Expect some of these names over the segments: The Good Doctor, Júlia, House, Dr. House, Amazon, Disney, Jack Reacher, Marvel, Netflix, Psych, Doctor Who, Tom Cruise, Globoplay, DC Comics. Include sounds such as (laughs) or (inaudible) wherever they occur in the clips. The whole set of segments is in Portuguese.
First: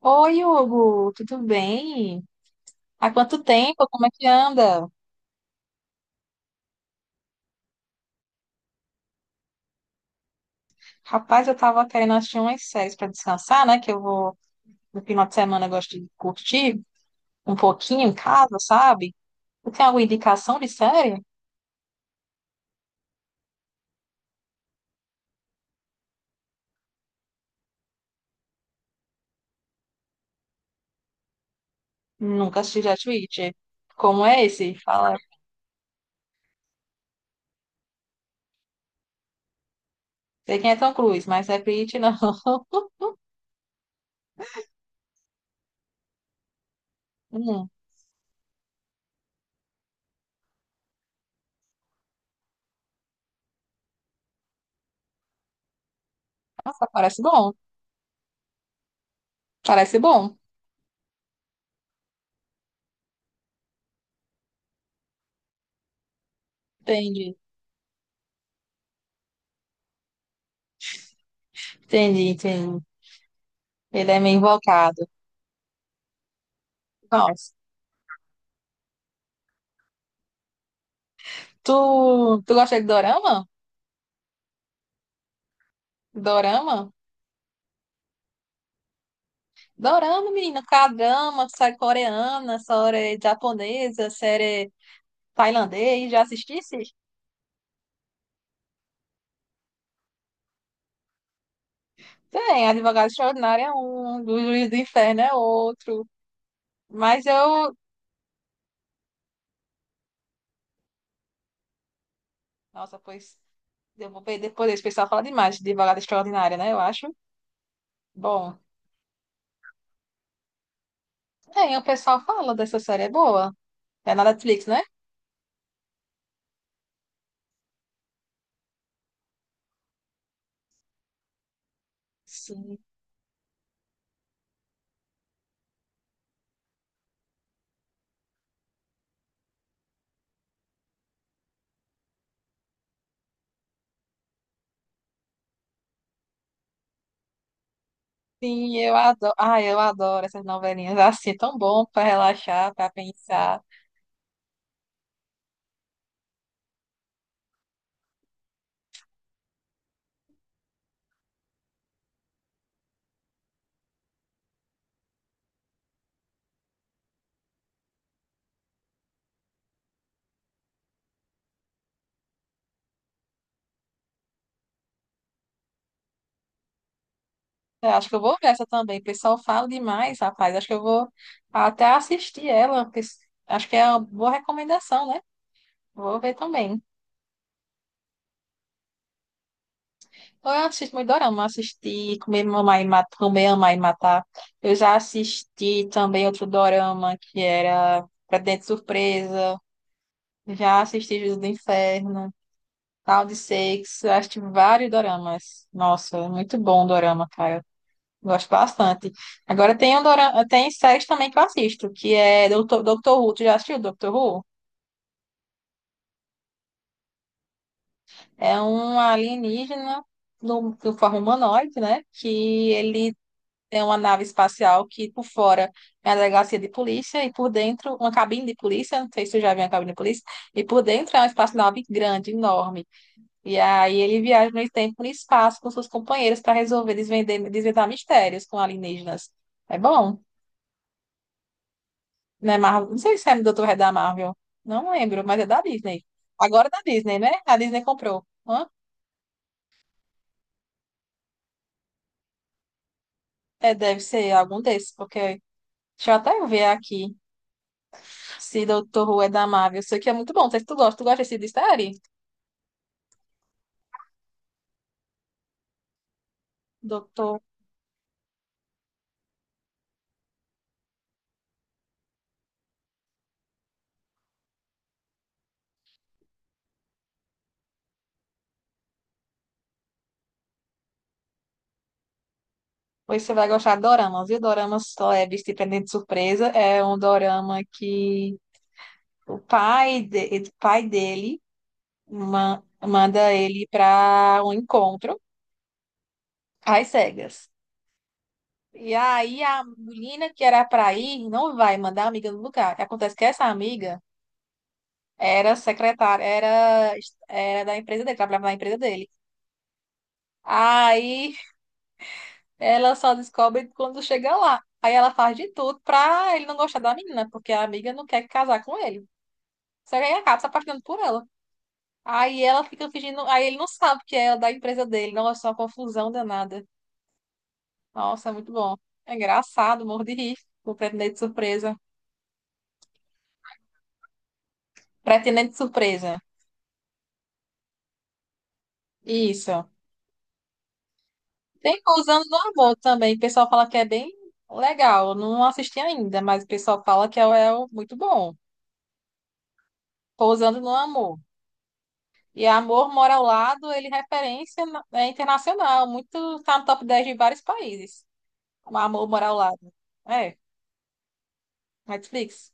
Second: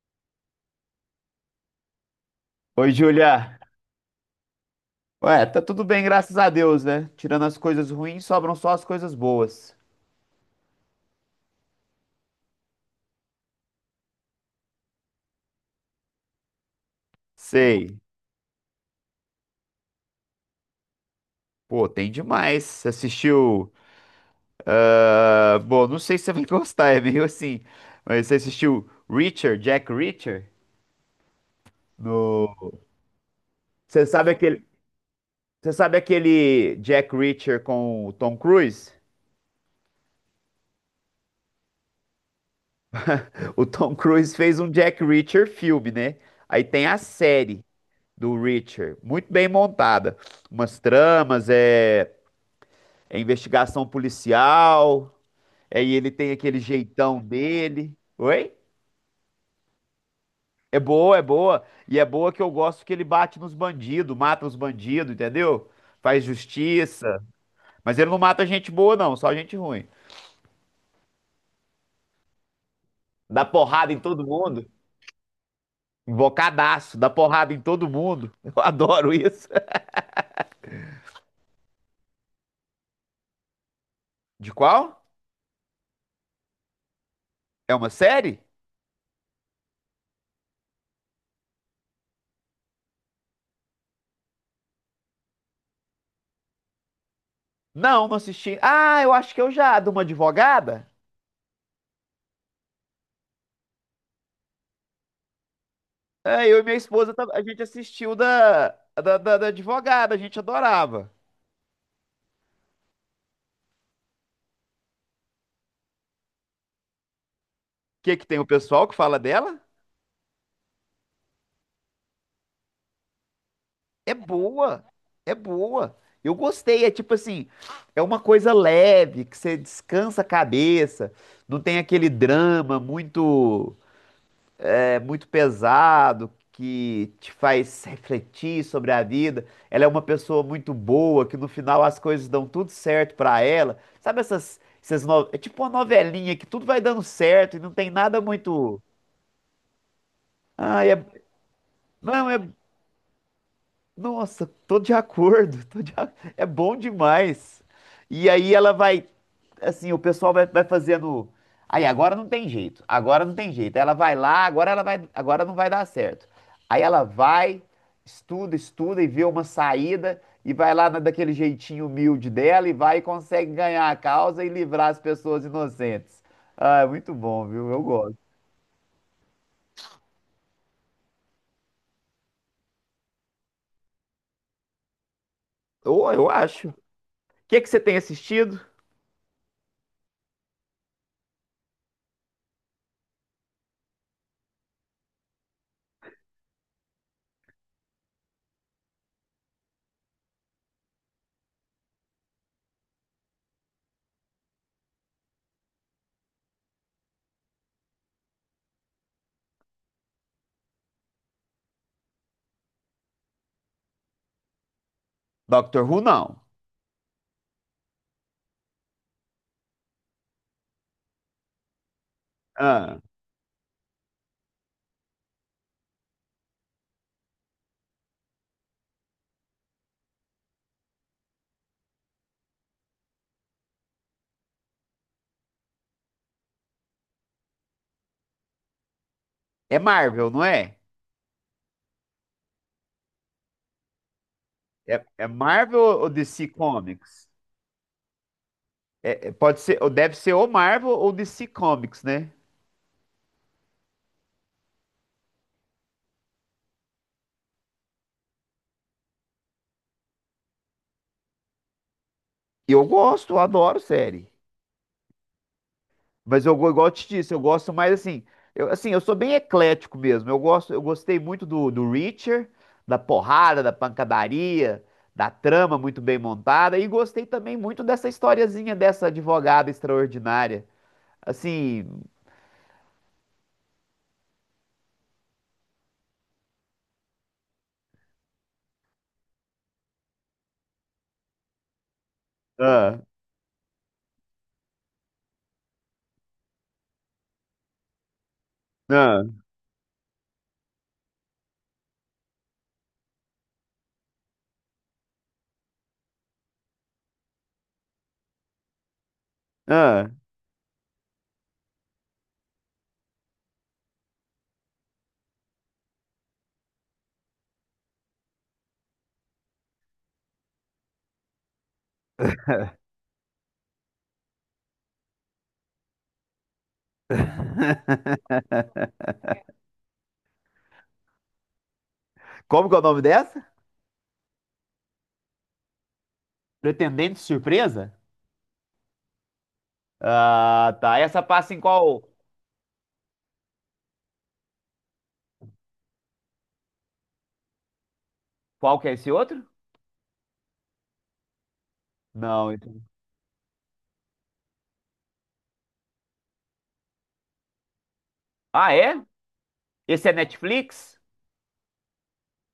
Oi, Hugo, tudo bem? Oi, Há quanto Júlia. tempo? Como é que anda? Ué, tá tudo bem, graças a Deus, né? Tirando as coisas ruins, sobram só as coisas boas. Rapaz, eu tava querendo assistir umas séries para descansar, né? Que eu vou, no final de semana, eu gosto de curtir um Sei. pouquinho em casa, sabe? Tu tem alguma indicação de série? Pô, tem demais. Você assistiu. Bom, não sei se você vai (laughs) gostar, é meio assim. Mas você assistiu Reacher, Jack Reacher? Nunca assisti No. Jet Witch. Você Como sabe é aquele. esse? Fala. Você sabe aquele Jack Reacher com o Tom Cruise? Sei quem é Tom Cruise, mas não é Witch, não. (laughs) O Tom Cruise fez um Jack Reacher filme, né? Aí tem a série Hum, do Reacher, muito bem montada. Umas tramas, é investigação policial. Aí ele tem aquele nossa, jeitão parece bom. dele. Oi? Parece bom. É boa, é boa. E é boa que eu gosto que ele bate nos bandidos, mata os bandidos, entendeu? Faz justiça. Entendi. Mas ele não mata gente boa, não, só gente ruim. Entendi. Dá porrada em Ele é todo meio mundo. invocado. Invocadaço, dá porrada Nossa. em todo mundo. (laughs) Eu adoro isso. Tu gosta de dorama? De qual? Dorama? É uma série? Dorama, menina, K-drama, série coreana, série japonesa, série tailandês, já assistisse? Não, não assisti. Ah, eu acho que eu já, de uma advogada. Tem, Advogado Extraordinário é um, do Juiz do Inferno é outro. É, eu e minha esposa, Mas a gente eu. assistiu da advogada, a gente adorava. Nossa, pois. Eu vou ver depois, esse pessoal fala demais de Advogado Extraordinário, né? Eu acho. Que tem o Bom. pessoal que fala dela? Tem, o pessoal fala dessa série, é boa. É É na Netflix, né? boa, é boa. Eu gostei, é tipo assim, é uma coisa leve, que você descansa a cabeça, não tem aquele drama Sim. muito muito pesado que te faz refletir sobre a vida. Ela é uma pessoa muito boa, que no final as coisas dão tudo certo pra ela. Sabe essas é tipo uma novelinha que tudo vai dando certo e não tem nada Sim, muito, eu adoro. Ai, eu adoro essas ah, novelinhas é, assim, é tão bom pra não é relaxar, pra pensar. Nossa, tô de acordo, (laughs) é bom demais. E aí ela vai, assim, o pessoal vai, vai fazendo. Aí agora não tem jeito, agora não tem jeito. Ela vai lá, agora ela vai, agora não vai dar certo. Aí ela vai, estuda, estuda e vê uma saída e vai daquele jeitinho humilde dela e vai e consegue ganhar a causa e livrar as pessoas inocentes. Ah, é muito bom, viu? Eu Eu acho que gosto. eu vou ver essa também. O pessoal fala demais, rapaz. Acho que eu vou até assistir ela, porque acho que é uma boa recomendação, né? Ou Vou eu ver acho. O também. Que que você tem assistido? Eu assisto muito dorama. Assisti Comer, Mamar e Matar, Comer, Amar e Matar. Eu já assisti também outro dorama que era dentro Surpresa. Já assisti Juízo do Inferno, Tal de Sex. Eu assisti vários doramas. Nossa, muito bom o dorama, cara. Gosto bastante. Agora tem, tem séries também que eu assisto, que é Doutor, Doctor Who. Tu já assistiu Doctor Who? Doctor Who, não. É um alienígena no, de forma humanoide, né? Que Ah. ele é uma nave espacial que por fora é uma delegacia de polícia e por dentro uma cabine de polícia. Não sei se tu já viu uma cabine de polícia. E por dentro é uma espaçonave grande, enorme. E aí ele viaja no tempo e no espaço com seus companheiros para resolver desvendar mistérios com alienígenas. É É bom? Marvel, não é? Né, Marvel? Não sei se é do Dr. Red da Marvel. Não É, lembro, é mas é da Marvel Disney. ou DC Agora é da Disney, Comics? né? A Disney comprou. Hã? Pode ser, ou deve ser ou Marvel ou DC Comics, né? É, deve ser algum desses, porque deixa eu até ver aqui se Dr. Who é da Marvel. Isso aqui é muito bom. Não sei se tu gosta. Tu gosta desse de série? Eu gosto, eu adoro série. Mas igual eu te disse, eu Doutor. gosto mais assim. Eu, assim, eu sou bem eclético mesmo. Eu gosto, eu gostei muito do Reacher, da porrada, da pancadaria, da trama muito bem montada. E gostei também muito dessa historiazinha dessa advogada extraordinária. Assim. Pois você vai gostar de doramas. E o doramas leves de Pendente de Surpresa é um dorama que o pai, de... o pai dele Ah, manda ele para um encontro às cegas. E ah, aí a menina que era para ir não vai mandar a amiga no lugar. O que acontece é que essa amiga era secretária, era da empresa dele, trabalhava na empresa dele. ah. Aí ela só descobre quando chega lá. Aí ela faz de tudo pra ele não gostar da menina, porque a amiga não quer casar com ele. Só que aí acaba se apaixonando por ela. Aí ela fica fingindo, aí ele não sabe que é da empresa dele. Nossa, é uma confusão danada. Nossa, é muito bom. (laughs) É engraçado, morro de rir com o pretendente surpresa. Como que é o nome dessa? Pretendente surpresa. Pretendente Surpresa? Isso. Ah, tá. Essa passa em Tem qual? Pousando no Amor também. O pessoal fala que é bem legal. Eu não assisti ainda, mas o pessoal fala que é muito bom. Qual que é esse outro? Pousando no Amor. E Não. Amor Mora ao Lado, ele é é internacional. Muito, tá no top 10 de vários países. Ah, O é? Amor Mora ao Lado. Esse é É, Netflix? Netflix.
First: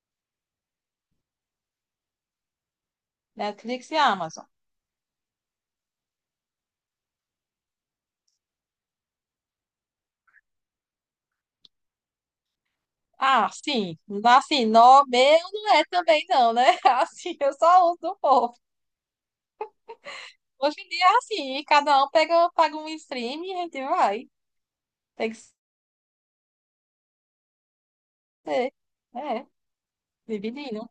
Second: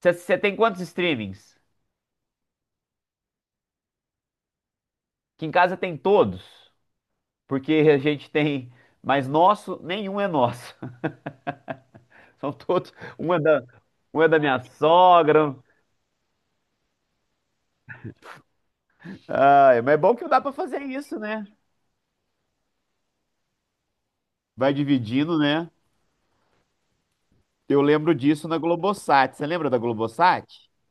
Você tem quantos streamings? Netflix e Amazon. Que em casa tem todos, porque a gente tem, mas nosso, nenhum é nosso. (laughs) São todos, Ah, sim. um é da minha Assim, nó meu sogra. não é também não, né? (laughs) Assim, eu só uso do povo. Ah, mas é bom que dá pra Hoje fazer em dia é isso, né? assim, cada um pega, paga um stream e a gente vai. Vai Tem que. dividindo, né? Eu lembro disso na Sei. Globosat. Você É, lembra da Globosat? dividiram.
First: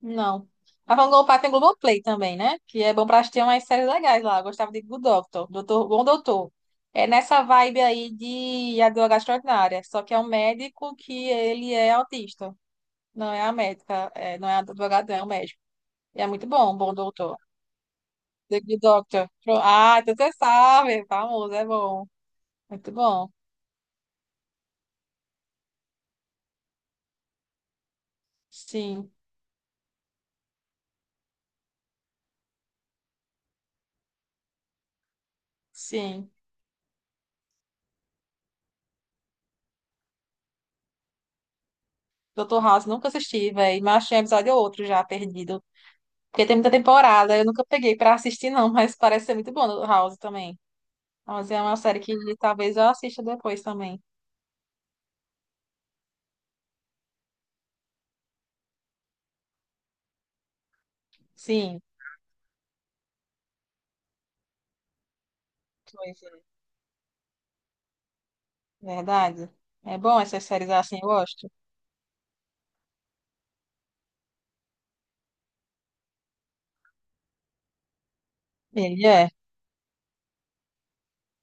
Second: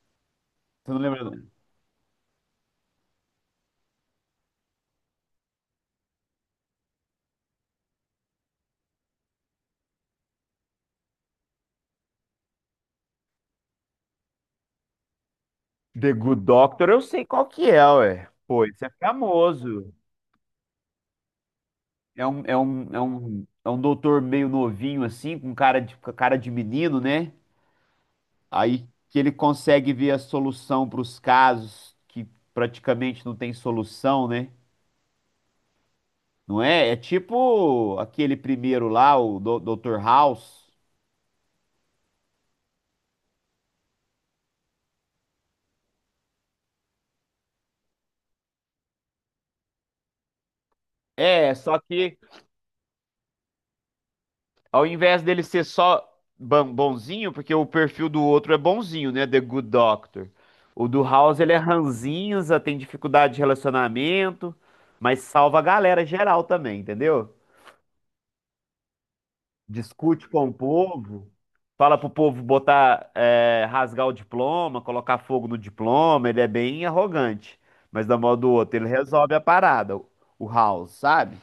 Não. Você A não lembra? Globopar tem Globoplay também, né? Que é bom pra assistir umas séries legais lá. Eu gostava de Good Doctor, Doutor, Bom Doutor. É nessa vibe aí de advogada extraordinária. Só que é um médico que ele é autista. Não é a médica, não é a advogada, é o médico. The E é Good muito bom, Doctor, Bom eu sei Doutor. qual que é, ué. The Pô, Good isso é Doctor. Pro- famoso. Ah, então você sabe. Famoso, é bom. É Muito bom. Um doutor meio novinho, assim, com cara de menino, né? Aí Sim, que ele consegue ver a solução para os casos que praticamente não tem solução, né? sim. Não é? É tipo aquele primeiro lá, o Dr. House. Doutor House, nunca assisti, velho. Mas achei um episódio ou outro já perdido. Porque tem muita temporada, eu nunca peguei pra assistir, não, (laughs) mas parece ser muito bom do House também. House É, é uma só série que que talvez eu assista depois também. ao invés dele ser só bonzinho, porque o perfil do outro é bonzinho, né? The Good Doctor. O do House, ele é Sim, ranzinza, tem dificuldade de relacionamento, mas salva a galera pois geral é, também, entendeu? verdade. É bom Discute essas com o séries assim, eu povo, gosto. fala pro povo botar, é, rasgar o diploma, colocar fogo no diploma, ele é bem arrogante. Mas da modo do outro, ele Ele é, resolve a parada, o House, sabe?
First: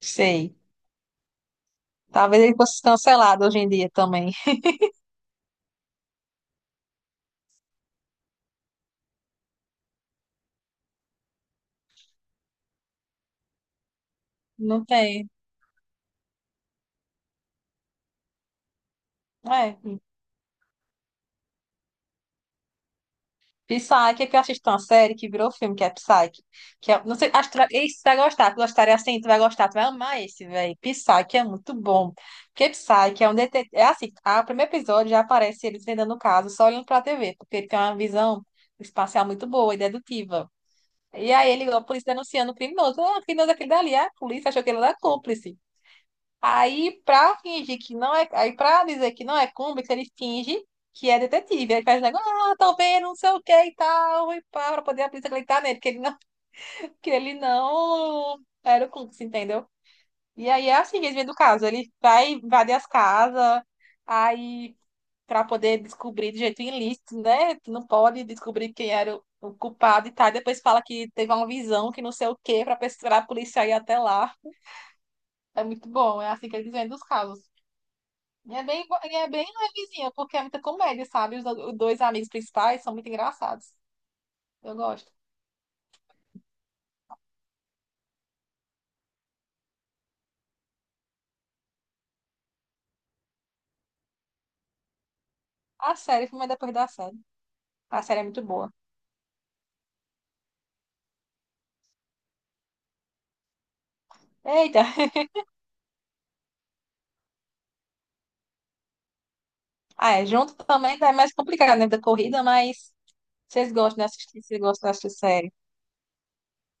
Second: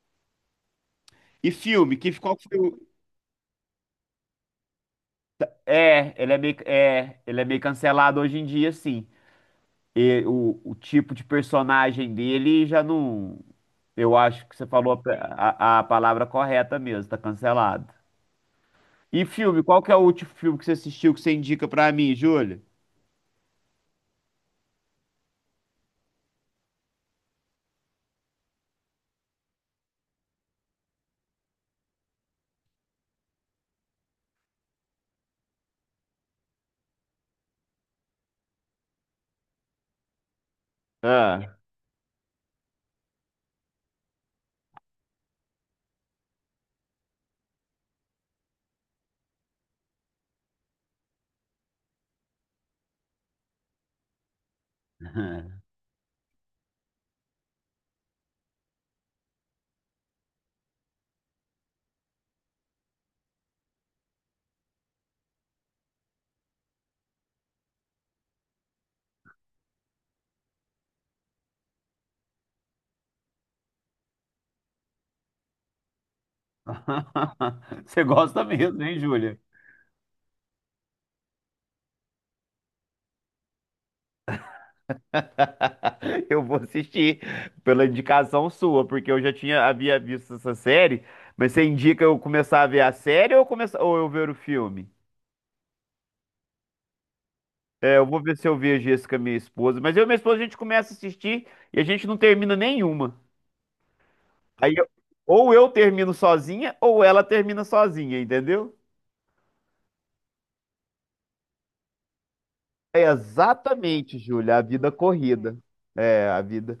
sei. E filme, que, qual Talvez que ele foi fosse o... cancelado hoje em dia também. (laughs) É, ele é meio, é, ele é meio cancelado hoje em dia, sim. O tipo de personagem dele já não. Eu acho que você Não falou tem. A palavra correta mesmo, tá cancelado. E filme, É, qual que é o último filme que você assistiu que você indica pra mim, Júlia? Psyche, é que eu assisto uma série que virou filme, que é Psyche. Que é, não sei, acho que tu vai, esse tu vai gostar, tu gostaria assim, tu vai gostar, tu vai amar esse, velho. Psyche é muito bom. Porque Psyche é um detetive. É assim, a, o primeiro episódio já aparece ele desvendando o caso, só olhando pra TV, porque ele tem uma visão espacial muito boa e dedutiva. E Ah. aí ele, a polícia denunciando o criminoso. Ah, o criminoso é aquele dali, ah, a polícia achou que ele era cúmplice. Aí, pra fingir que não é. Aí, pra dizer que não é cúmplice, ele finge que é detetive. Aí faz negócio, ah, tô vendo, não sei o que e tal, e pá, pra poder a polícia acreditar (laughs) nele, que ele não, (laughs) que ele não era o cúmplice, entendeu? E aí é assim que eles vêm do caso. Ele vai invadir as casas, aí, pra poder descobrir de jeito ilícito, né? Tu não pode descobrir quem era o culpado e tal. E depois fala que teve uma visão, que não sei o que pra, pra polícia ir até lá. É muito bom, é assim que eles vêm dos casos. Você gosta mesmo, hein, E é Júlia? bem levezinha, porque é muita comédia, sabe? Os, os dois amigos principais são muito engraçados. Eu gosto. (laughs) Eu vou assistir pela indicação sua, porque eu já tinha havia visto essa série, mas você indica eu começar a ver a série ou, começar, ou eu ver o filme? A série, filme é depois da série. É, A eu série vou é ver muito se eu boa. vejo esse com a minha esposa. Mas eu e minha esposa, a gente começa a assistir e a gente não termina nenhuma. Aí, Eita! eu- (laughs) ou eu termino sozinha, ou ela termina sozinha, entendeu? Ah, é, junto também tá mais complicado, né? Da corrida, mas É vocês gostam de exatamente, assistir, Júlia, vocês a gostam de vida assistir série. corrida. É, a vida.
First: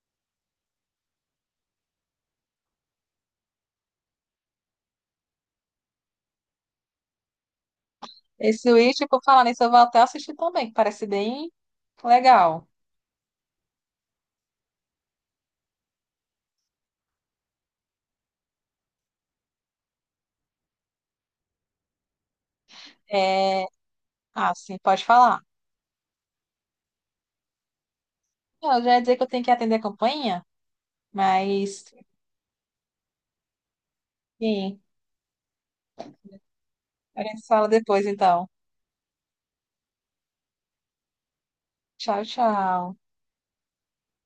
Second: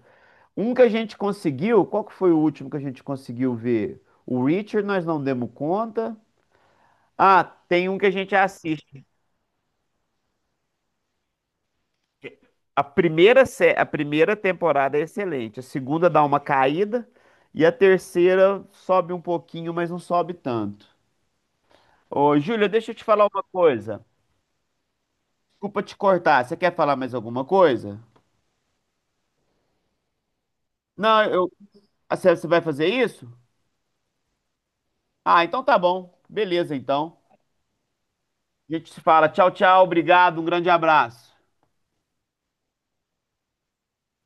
Um que a gente conseguiu, qual que foi o último que a gente conseguiu ver? O Richard, nós não demos conta. Ah, tem um que a gente Esse assiste. Witch, por falar nisso, eu vou até assistir também, que parece bem legal. A primeira temporada é excelente, a segunda dá uma caída e a terceira sobe um pouquinho, mas não sobe tanto. Ô, Júlia, deixa eu te falar uma É... coisa. Ah, sim, pode falar. Desculpa te cortar. Você quer falar mais alguma coisa? Não, eu já ia dizer que eu tenho que atender a campainha, Não, eu. mas, Ah, você vai fazer isso? enfim, Ah, então tá bom. Beleza, então. a gente fala depois, então. A gente se fala. Tchau, tchau. Obrigado. Um grande abraço. Tchau, tchau.